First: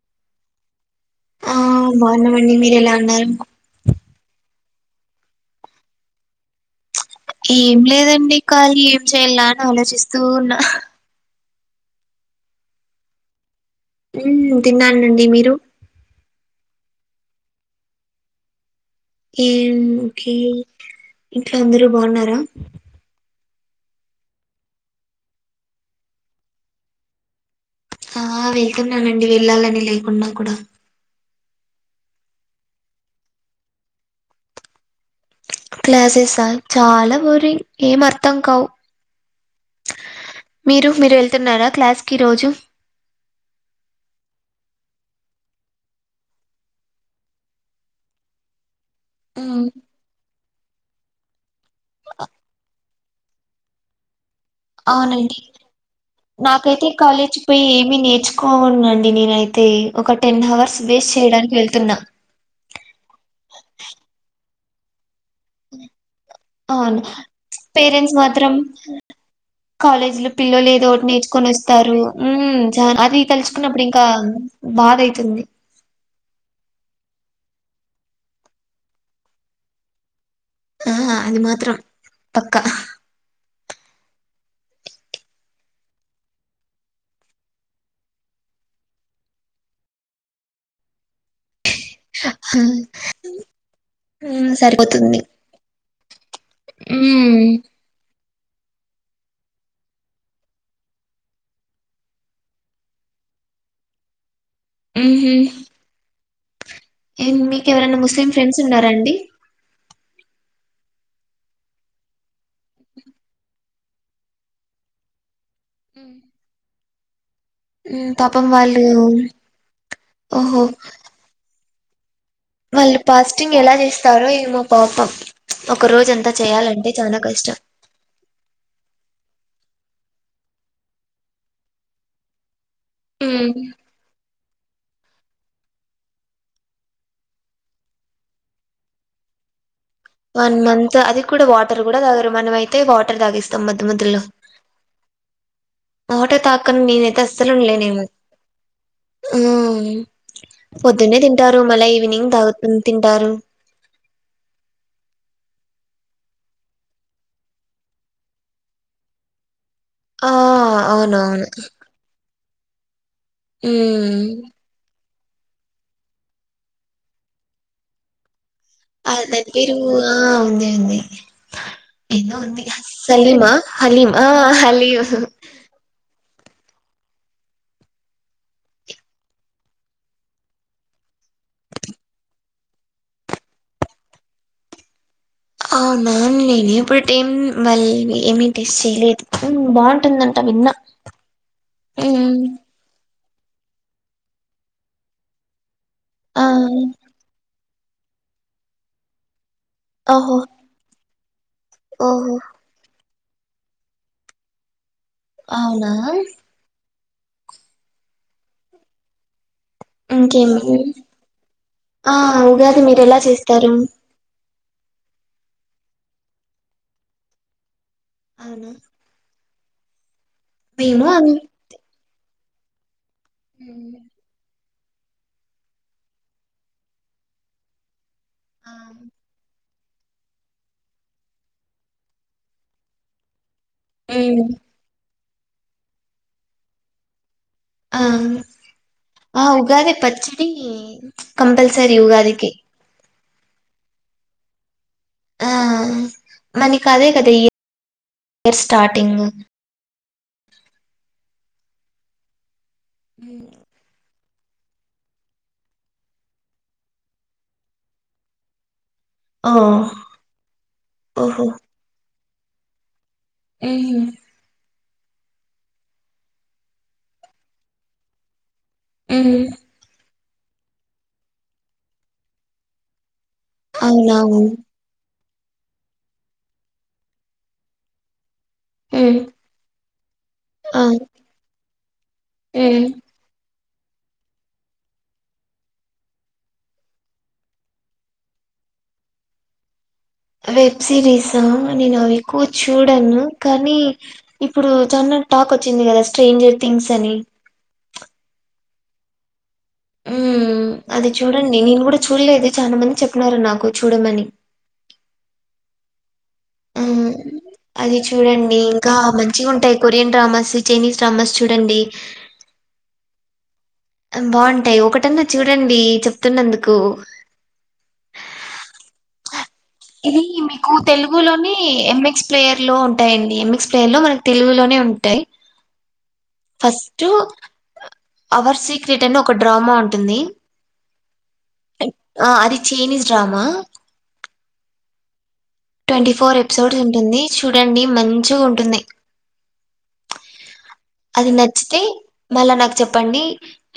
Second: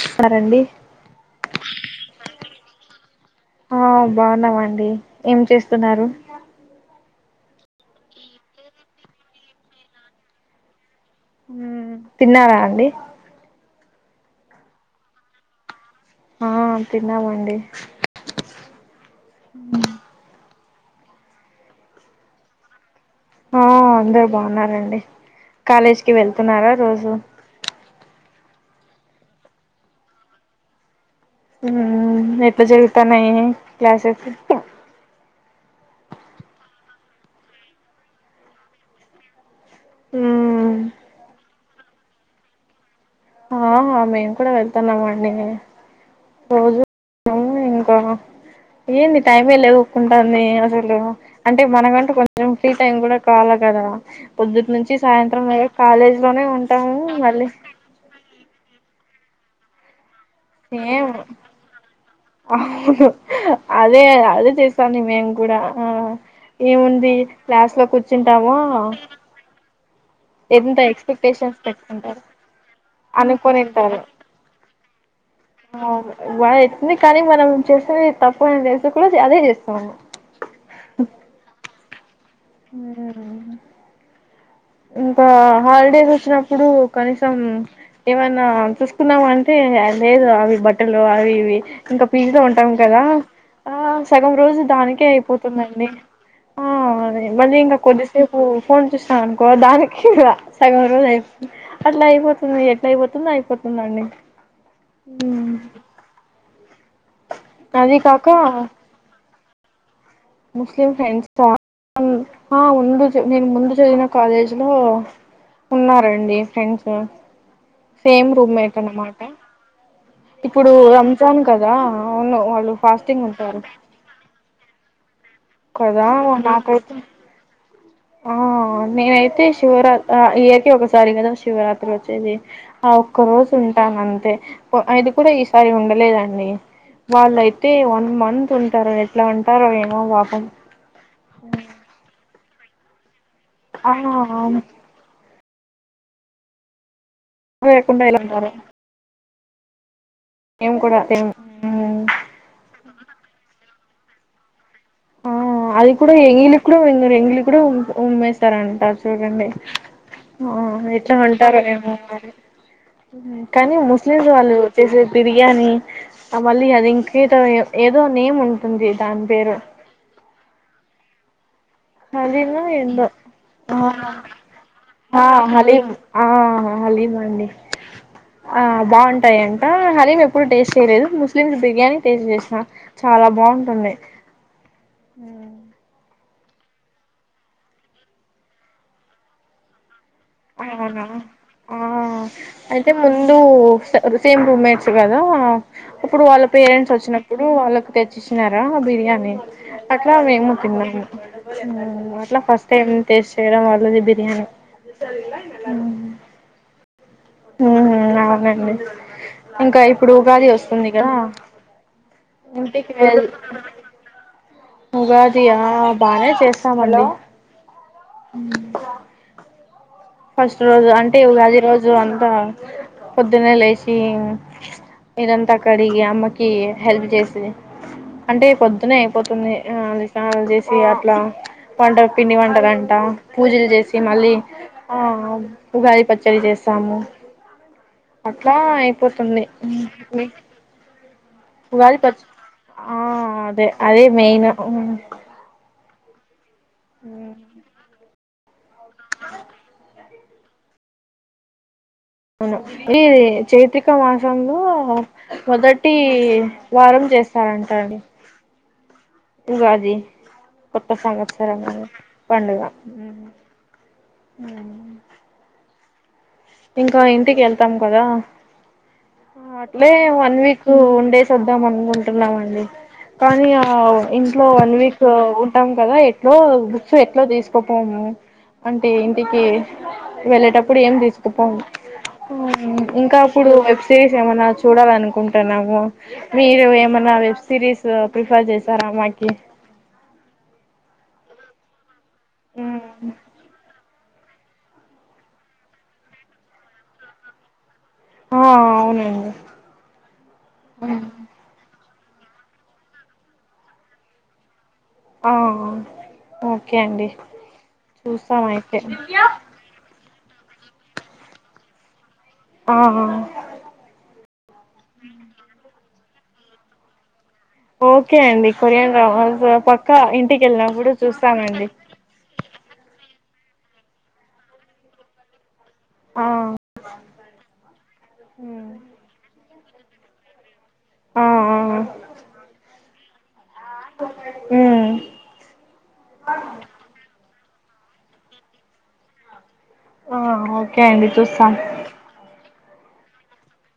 స్తనరండి ఆ బావున్నమండి మీరేలా ఉన్నారు? ఆ బావున్నామండి ఏం చేస్తున్నారు? ఏం లేదండి ఖాళీ ఏం చేయలా అని ఆలోచిస్తూ ఉన్న అహ్ మ్ తిన్నారా అండి? ఉమ్ తిన్నానండి మీరు? ఆ తిన్నామండి ఏంటీ ఇంట్లో అందరూ బావున్నారా? ఆ అందరు బావున్నారండి కాలేజికిి వెళ్తున్నారా రోజు. ఆ వెళ్తున్నానండి వెళ్ళాలని లేకున్నా కూడా ఉహు ఎట్లా జరుగుతాన్నాయి క్లాసెస్ క్లాసెస్స చాలా బోరింగ్ ఏం అర్థం కావు. మీరు మీరు వెళ్తున్నారా క్లాస్ కి రోజు ఆహా మేము కూడా వెళ్తున్నాంమండి రోజు. ఏం కూర ఏంది టైమే మ్మ్, లే ఒక్కుంటాంది అసలు అంటే మనకంటూ కొంచెం ఫ్రీ టైం కూడా కావలి కదా పొద్దుటి నుంచి అవునండి‌. సాయంత్రం కాలేజ్ లోనే నాకైతే ఉంటాము కాలేజీ మళ్ళీ పోయి ఏమి నేర్చుకోవనన్ ది నేనైతే ఒక టెన్ అవర్స్ సేం వేస్ట్ చేయడానికి వెళ్తున్నా అదే అదే చేసా మేము కు కూడా ఆ అవును ఏముంది క్లాస్ లో కూర్చుంటాము. కాలేజీ లో పిల్లలు ఏదో ఒకటి నేర్చుకొని వస్తారు. పెట్టుకుంటారు ఉమ్ చ అది తలుచుకున్నప్పుడు అనుకొనింటారు ఇంకా బాదైతుంది. వాళ్ళు ఎతుంది కానీ మనం చేసింది తప్పు తెలిసి కూడా అదే చేస్తాము. ఆహ అది మాత్రం పక్క ఉహుహు ఇంకా హాలిడేస్ వచ్చినప్పుడు కనీసం ఏవన్నా చూసుకుందమా అంటే అది లేదు అవి బట్టలు అవి ఇవి ఇంకా పీజీతో ఉంటాము కదా ఆ సగం ఉమ్ రోజు దానికే సరిపోతుంది అయిపోతుందండి. ఉమ్ మల్లి ఇంకా కొద్దిస్ రేపు ఫోన్ చూసాం అనుకో దానికి సగం రోజు అయిపోతుంది. అట్లా అయిపోతుంది ఎట్లా అయిపోతుంది తొందర అయిపోతుందండి ఉహుహ్ ఏం మీకు అది ఎవరైనా ముస్లిం కాక ఫ్రెండ్స్ ఉన్నారా అండి? ముస్లిం ఫ్రెండ్స్స ఆన్ ఆ ముందు చ నేను ముందు చదివిన కాలేజీలో ఉన్నారండి ఫ్రెండ్స్సు ఉమ్ సేమ్ పాపం రూమ్మెట్ వాళ్ళు అన్నమాట ఆహ ఓహో ఇప్పుడు రంజాన్ క వాళ్ళు పాస్టింగ్ ఎలా చేస్తారో ఏమో పాపం ఒక కదా రోజు అంతా చేయాలంటే నాకైతే చానా కష్టం. ఆ నేనైతే శివరాత్రి అ ఇయరికి ఒకసారి కదా శివరాత్రి వచ్చేది. ఆ ఒక్క ఉమ్ రోజు ఉంటాను అంతే పొ అది కూడా ఈసారి ఉండలేదండి. వాళ్ళయితే వన్ మంత్ ఉంటారు ఎట్లా ఉంటారో ఏమో పాపం వన్ మంత్ అది కూడా వాటర్ కూడా తాగరు మనమయితే వాటర్ తగేస్త ఆహా అవును వాటర్ తాకన్ నేనైతే అస్ లేకుండైనా ఉన్నారు ఉ పొద్దున్నే సేమ్ తింటారు మళ్ళా ఈవినింగ్ తాగ్ తింటారు. ఆ అది కూడా ఎంగిలి కూడా వుమ్ ఎంగిలి కూడా ఉమ్మేస్తారంటా చూడండి. ఆ ఎట్లా అవునవును ఉంటారు ఎమో మరి కానీ ఉమ్ ముస్లిమ్స్ వాళ్ళు వచ్చేసేసి బిర్యానీ మళ్ళీ అది ఇంకేదో ఏదో నేమ్ ఉన్ ఆ దెబ్బి వూరుగా ఆ ఉంది ఉన్నింది ఎదో హలీమో ఉంది ఏందో సలీమా హలీమా హలీమ్ ఆ హలీం ఆ హలీమ్ అండి ఆ బావుంటాయి అంట హలీం ఎప్పుడు టేస్ట్ చేయలేదు‌. ముస్లిమ్స్ బిర్యానీ టేస్ట్ చేసిన చ చాలా బాగుంటుంది అవునా నేను ఎప్పుడు ఎప్పుటిమ్ వాళ్ళవి ఏమ్ టేస్ట్ చేయలేదు ఉ బాగుంట్ అవునా ఆ ఉమ్ అయితే ముందు స సేమ్ రూమ్ మేట్స్ కదా అప్పుడు ఆ వాళ్ళ పేరెంట్స్ వచ్చినప్పుడు వాళ్ళ తెచ్చినరా బిర్యానీ అట్లా ఓహో మేము తిన్నాము. ఓహో అట్ల ఫస్ట్ టైమ్ ఏం టేస్ట్ చేయడం వల్లది బిర్యానీ అవునా ఉ హు అవునండి ఇంకా ఇప్పుడు ఉగాది ఇంకేమి వస్తుంది కదా. ఆ ఉగాది ఇంటికి మీరు ఎలా వెల్ చేస్తారు ఉగాది యా బానే చేస్తామండి అవునా హ ఫస్ట్ రోజు మేము అంటే అన్ ఉగాది రోజు అంతా పొద్దున్నే లేచి ఉమ్ ఇంగ్ ఇల్లంతా కడిగి అమ్మకి హెల్ప్ చేస్తది అంటే ఆ పొద్దునే అయిపోతుంది. ఉ స్నానం చేసి అట్లా వంట పిండి వంటలంట పూజలు చేసి మళ్ళీ హ్మ్. ఆ ఉగాది పచ్చడి చేస్తాము. ఆ అట్లా అయిపోతుంది ఆ ఉగాది పచ్చిడి కంపల్సరి ఉగాది పచ్చ ఉగాదిికి ఆ అదే అదే మెయిను ఆ మనకి అదే కదా ఇయ ఇయర్ స్టార్టింగు అవును ఈది చైత్రక మాస సంలో మొదటి వారం చేస్తారంటరు ఓ ఉగాది కొత్త ఓహో ఉహు సంవత్సరం పండుగ ఉ ఇంకా ఇంటికి వెళ్తాం కదా ఉమ్ అట్లే వన్ వీక్ ఉండేస్ వద్దాం అనుకుంటున్నామండి. కానీ ఆ అవునవును ఇంట్లో వన్ వీకు ఉంటాము కదా ఎట్లో బుక్సు ఎట్లో తీసుకోపోము అంటే ఉమ్ ఇంటికి వెళ్ళేటప్పుడు ఆ ఏం తీస్కు పో ఉమ్ ఇంకా అప్పుడు వెబ్స్ సిరీస్ ఏమన్నా చూడాలనుకుంటున్నాము, మీరు ఏమన్నా వెబ్ సిరీస్ ప్రిఫర్ చేస్తారా. మాకి వెబ్ సిరీసా నేను అవి ఎక్కువ చూడాను కానీ ఇప్పుడు చానా టాక్ వచ్చింది కదా స్ట్రేంజర్ థింగ్స్ అని ఆ అవునండి ఉ అది చూడండి నేను కూడ చూడలేదు చాలా మంది చెప్పన్నారు నాకు చూడమని ఆ ఓకే ఉ అండి ఆ అది చూస్తాం చూడండి అయితే ఇంకా మంచిగా ఉంటాయ్ కొరియన్ డ్రమాస్ చేైనిస్ డ్రామాస్ చూడండి ఆ ఆ బాగుంటాయి ఒకటన్నా చూడండి చెప్తున్నందుకు ఓకే అండి కొరియాన్ డ్రా ఇది మీకు తెలుగులోని ఎంఎక్స్ ప్లేయర్ లో ఉంటాయండి ఎ ఎక్స్ప్లెయిన్ లో మనకు తెలుగులోనే ఉంటాయి ఆ ఫస్ట్ అవర్ సీక్రెట్ అని ఒక డ్రామా ఉంటుంది ఆ ఆ అది చైైనీస్ డ్రామా హ ట్వంటీ ఫోర్ ఎపిసోడ్స్ ఉంటుంది చూడండి మంచిగా ఉంటుంది ఆ ఓకే అండి అది చూస్తాం నచ్చితే మళ్ళా నా చెప్పండి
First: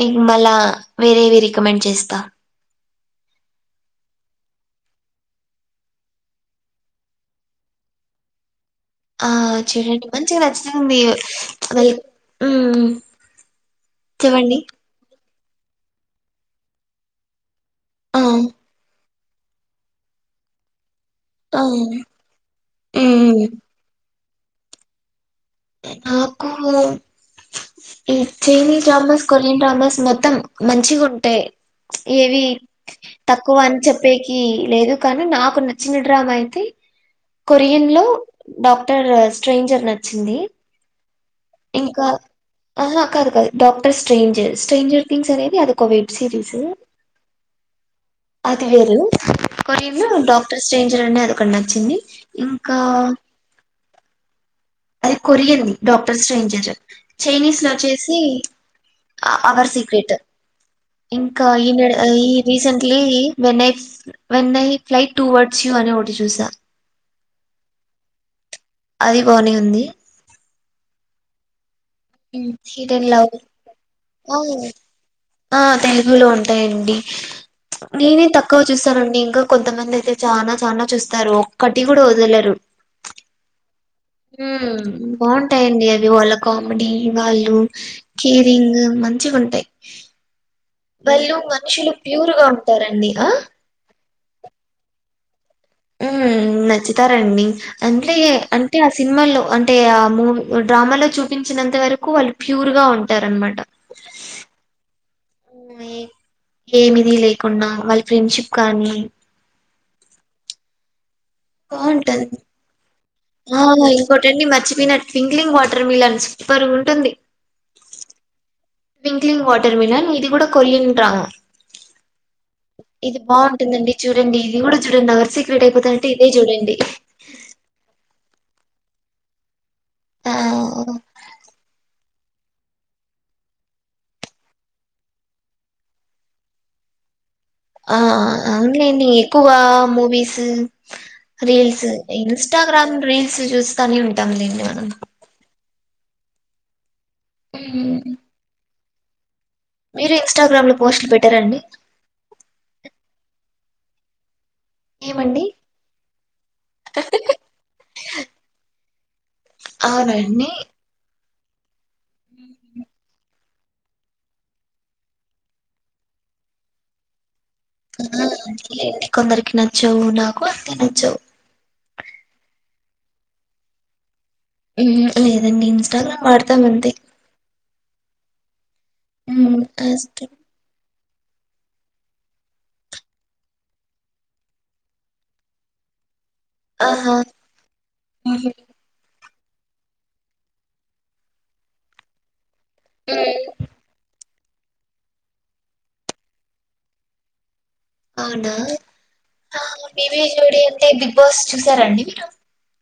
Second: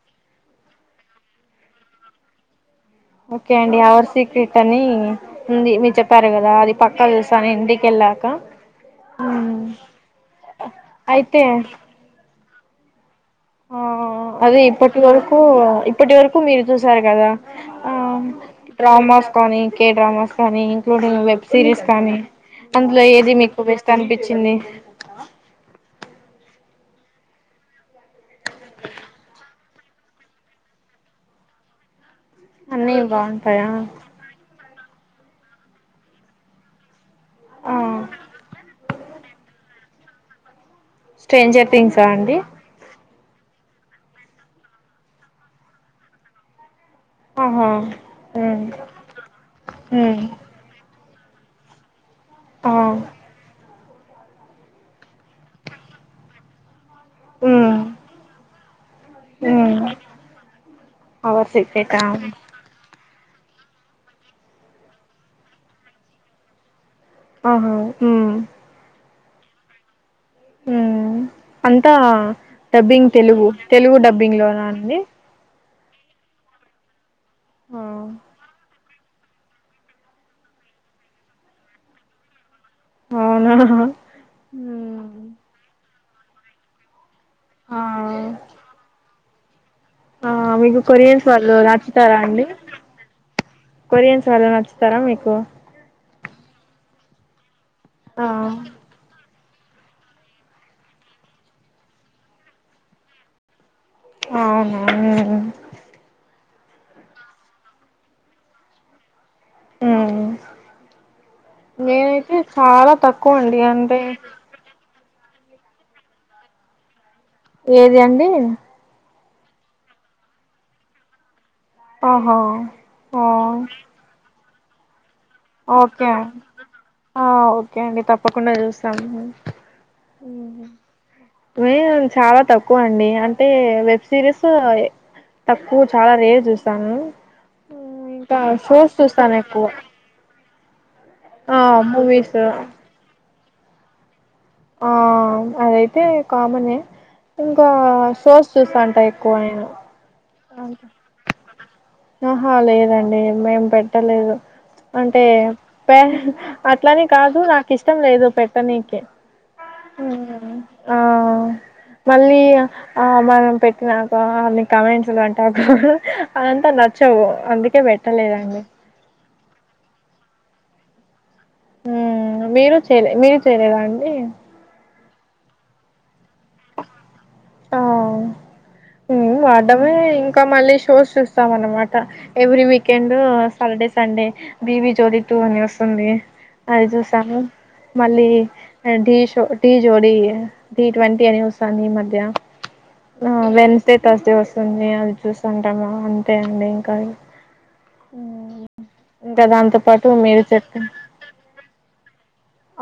నేకు మళ్ళా వేరేవి రికమెండ్ చేస్తా ఓకే అండి అవర్ సీక్రెట్ అని ఉంది మీరు చెప్పారు కదా అది పక్క చూస్తా ఇంటికిళ్ళ లక ఆ చూడండి మంచిగా నచ్చుతుంది అయితే లైక్ హామ్ ఆ అదే ఇప్పటి వరకు ఇప్పటి వరకు మీరు చూసారు కదా ఆ డ్రామాస్ కానీ కే డ్రామాస్ కానీ ఇంలూడింగ్ వెబ్ ఆ! సిరీస్ కానీ అందులో ఏది హ్మ్. మీకు బస్ట్ అనిపించింది నాకు ఈ చైనీస్ డ్రామాస్ కొరియన్ డ్రామాస్ మొత్తం మంచిగా ఉంటాయి ఏవి అన్నీ తక్కువ బాగుంటాయా అని చెప్పేకి లేదు కానీ నాకు నచ్చిన డ్రామా అయితే ఆ కొరియన్ లో డాక్టర్ స్ట్రేంజర్ నచ్చింది స్ట్రేంజర్ థింగ్సా ఇంకా అండి అహా! కాదు డాక్టర్ స్ట్రేంజర్ స్ట్రేంజర్ థింగ్స్ అనేది అది ఒక వెబ్ సిరీస్ ఆహా ఉమ్ అది వేరు కొరియన్ లో ఉమ్ డాక్టర్ స్ట్రేంజర్ అనే అ ఒకటి నచ్చింది ఆ ఇంకా అది కొరియన్ది డాక్టర్స్ స్ట్రేంజర్ చైనీస్ లో ఉమ్ వచ్చేసి అ అవర్ ఉమ్ సీక్రెట్ ఇంకా అవర్ ఈ నెడు సీక్రెటా ఈ recently వెన్నై వెన్నై flight towards you అని ఒటి చూసా ఆహా ఉ అది బానే ఉంది ఉ అంతా heat dubbing and love Telugu Telugu డబ్బి డబ్బింగ్ లో నా అండి ఆ తెలుగులో ఉంటాయండి ఆ నేనే తక్కువ చూస్త స్తారండి ఇంకా కొంతమంది అయితే చానా చానా చూస్తారు ఒక్కటి కూడా వదలరు అవునా ఉ ఉమ్ బాగుంటాయండి అవి వాళ్ళ కామెడీ వాళ్ళు ఆ కేరింగ్ మంచిగ ఉంటాయి ఆ మీకు కొరియన్స్ వాళ్ళు మనుషులు నచ్చుతారా ప్యూర్ అండి గా ఉంటారండి ఆ కొరియన్స్ వాళ్ళు నచ్చుతారా మీకు ఉ నచ్చుతారండి అంట్లే ఆ అంటే ఆ సినిమాలో అంటే ఆ మూవీ డ్రామాలో చూపించినంత వరకు వాళ్ళు ప్యూర్ గా ఉంటారన్నమాట అవును ఉ ఏమీ ఏమిది లేకుండా వాళ్ళ ఫ్రెండ్షిప్ కానీ ఉ బావుంటది. నేనైతే చాలా తక్ ఆ ఇంకోటండి మర్చిపోయిన స్వింక్లింగ్ వాటర్ మిలన్స్ సూపర్ గా ఉంటుంది ఏది అండి స్వింగ్లింగ్ వాటర్ మలన్ ఇది కూడా కొరియన్ డ్రామా ఆహా ఇది ఆ బాగుంటుందండి చూడండి ఇది కూడా చూడండి అ ఓకే ఆ ఓకే అండి తప్పకుండా చూస్త తను ఉ ఆ! మీరే చాలా తక్కువ అండి అంటే వెబ్ సిరీస్ తక్కువ చాలా రేర్ చూస్తాను ఆ ఇంకా అవును షోస్ లేండి చూస్తాను ఎక్కువ గా మూవీస్ ఆ రీల్స్ మూవీస్ ఇన్స్టాగ్రామ్ రీల్స్ చూస్తానే ఉంటాము లేండి మనం ఆ అదైతే కామన్ ఇంకా మ్మ్. షోస్ చూస్తాంటా ఎక్కువ నేను మీరు ఇంస్టాగ్రామ్ లో పోస్టులు పెట్టరా అండి ఆహా లేదండి మేం పెట్టలేదు అంటే ఏమండి పేర్ అట్లనీ కాదు నాకు ఇష్టం లేదు పెట్టడానికి ఉ అవునండి ఆ మళ్ళీ ఆ ఆ మనం పెట్టినాక అ కామెంట్స్లు అంటా అదంతా నచ్చవు అందుకే ఆ పెట్టలేదండి అట్లే కొందరికి నచ్చవు నాకు అంతే నచ్చవు ఉ మీరు చేయలే మీరు చేయలేదా అండి ఉ లేదండి ఇన్స్టాగ్రామ్ వాడతాం అంతే ఆ ఉ మ్మ్ వాడడమే అస్ట్- ఇంకా మళ్ళీ షోస్ చూస్తాం అనమాట ఎవ్రీ వీకెండ్ సాటర్డే సండే బిబ జోలి టూ అని వస్తుంది అది జూస ఆహా మళ్ళీ మ్మ్ ఢష్ ఢి జోడీ టీ ట్వంటీ అని వస్తుాంది ఈ మధ్య వెన్స్డే థర్స్డే వస్తుంది అది చూస్తుంటామా అంతే అండి ఇంకా అవునా ఇంకా దాంతో పాటు బివ మీరు జోడ చెప్పిన అంటే బిగ్ బాస్ చూసారంండి మీరు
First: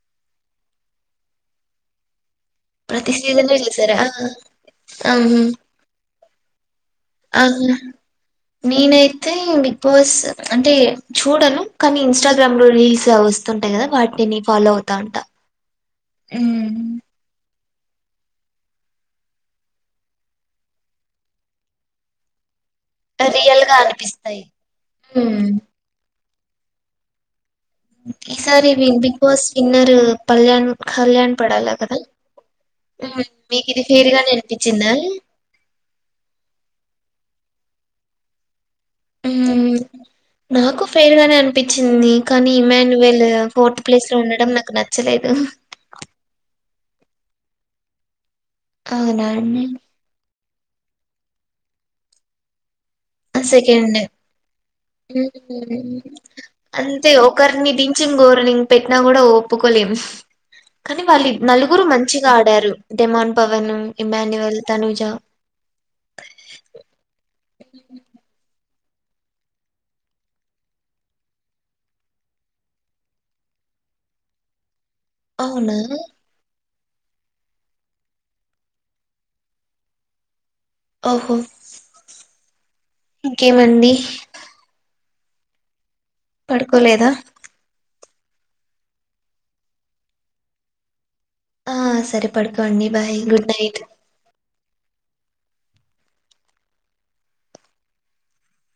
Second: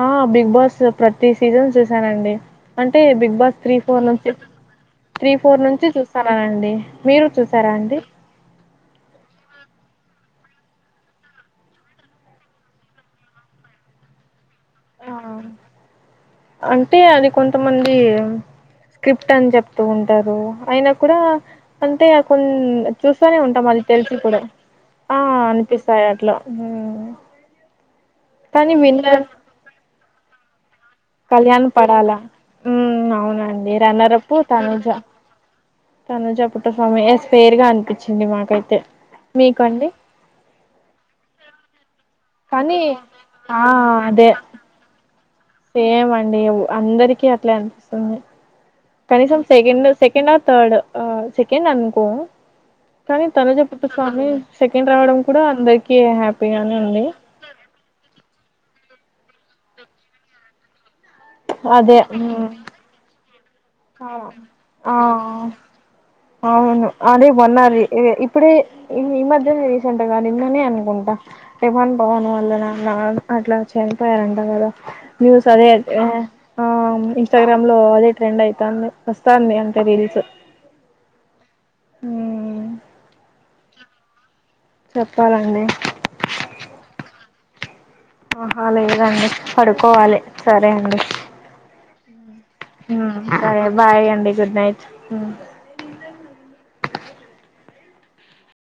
ఆ బిగ్ బాస్ ప్రతి సీజన్ చూసానండి అంటే ప్రతి బిగ్ సీజన్ బాస్ త్రీ చూసారా ఫోర్ ఆహా నుంచి త్రీ ఆహా ఫోర్ నుంచి చూస్త స్తలానండి మీరు చూసారా ఆహా. అండి నేనైతే బిగ్ బాస్ అంటే చూడను కానీ ఇన్స్టాగ్రామ్ లో రీల్స్ వస్తు ఉంటాయి కదా వాటిని ఫాలో అవుతా ఉంటా ఆ! త మంది స్క్రిప్ట్ అని చెప్తూ ఉంటారు అయినా కూడా అంటే కొం చూస్తానే రియల్ ఉంటాం గా అళీ తెలిసి ఇప్పుడు అనిపిస్తాయి ఆ ఉమ్. అనిపిస్తాయి అట్లా ఈసారి కానీ వి big winner boss winner Kalyan Kalyan పడాలా కదా ఉమ్ మీకు అవునండి ఇది ఫేరుగా ననిపించిందా తను చప్పుట స్వామి ఎస్ పేర్ గా అనిపించింది మాకైతే మీకండి నాకు ఫయిర్గానే అను ది కానీ ఇమాన్యువల్ ఫోర్త్ ప్లేస్ లో ఉండడం నాకు నచ్చలేదు ఏమ అండి అందరికీ అట్లే అనిపిస్తుంది అవునా కనీసం అండి సకం సెకండ్ తర్డ్ సెకండ్ అనుకో కానీ తనజపుత సెకండ్ స్వామి సెకండ్ రావడం కూడా అందరికి హ్యాపీగానే ఉంది గోరని పెట్టి కూడా ఒప్పుకోలేం కానీ వాళ్ళు నలుగురు అదే మంచిగా ఆడారు డెమాన్ పవన్ ఇమాన్యువల్ ఆ తనుజ అవును అదే మన్నార ఇప్పుడే ఇ ఈ మధ్య రీసెంట్ గా నిందని అనుకుంటా రవాన్ పవన్ వల్ల నాన్న అట్లా చనిపోయ న్యూస్ అదే అవునా ఇన్స్టాగ్రామ్ లో అదే ట్రెండ్ అయి వ వస్తాంది అంటే రీల్స్ ఓహో ఉమ్ ఇంకేమండి చెప్పాలండి పడుకోలేదా ఆహా లేదండి పడుకోవాలి సరే అండి ఆ సరే పడుకోండి బాయ్ గుడ్ సరే నైట్ బాయ్ అండి గుడ్ నైట్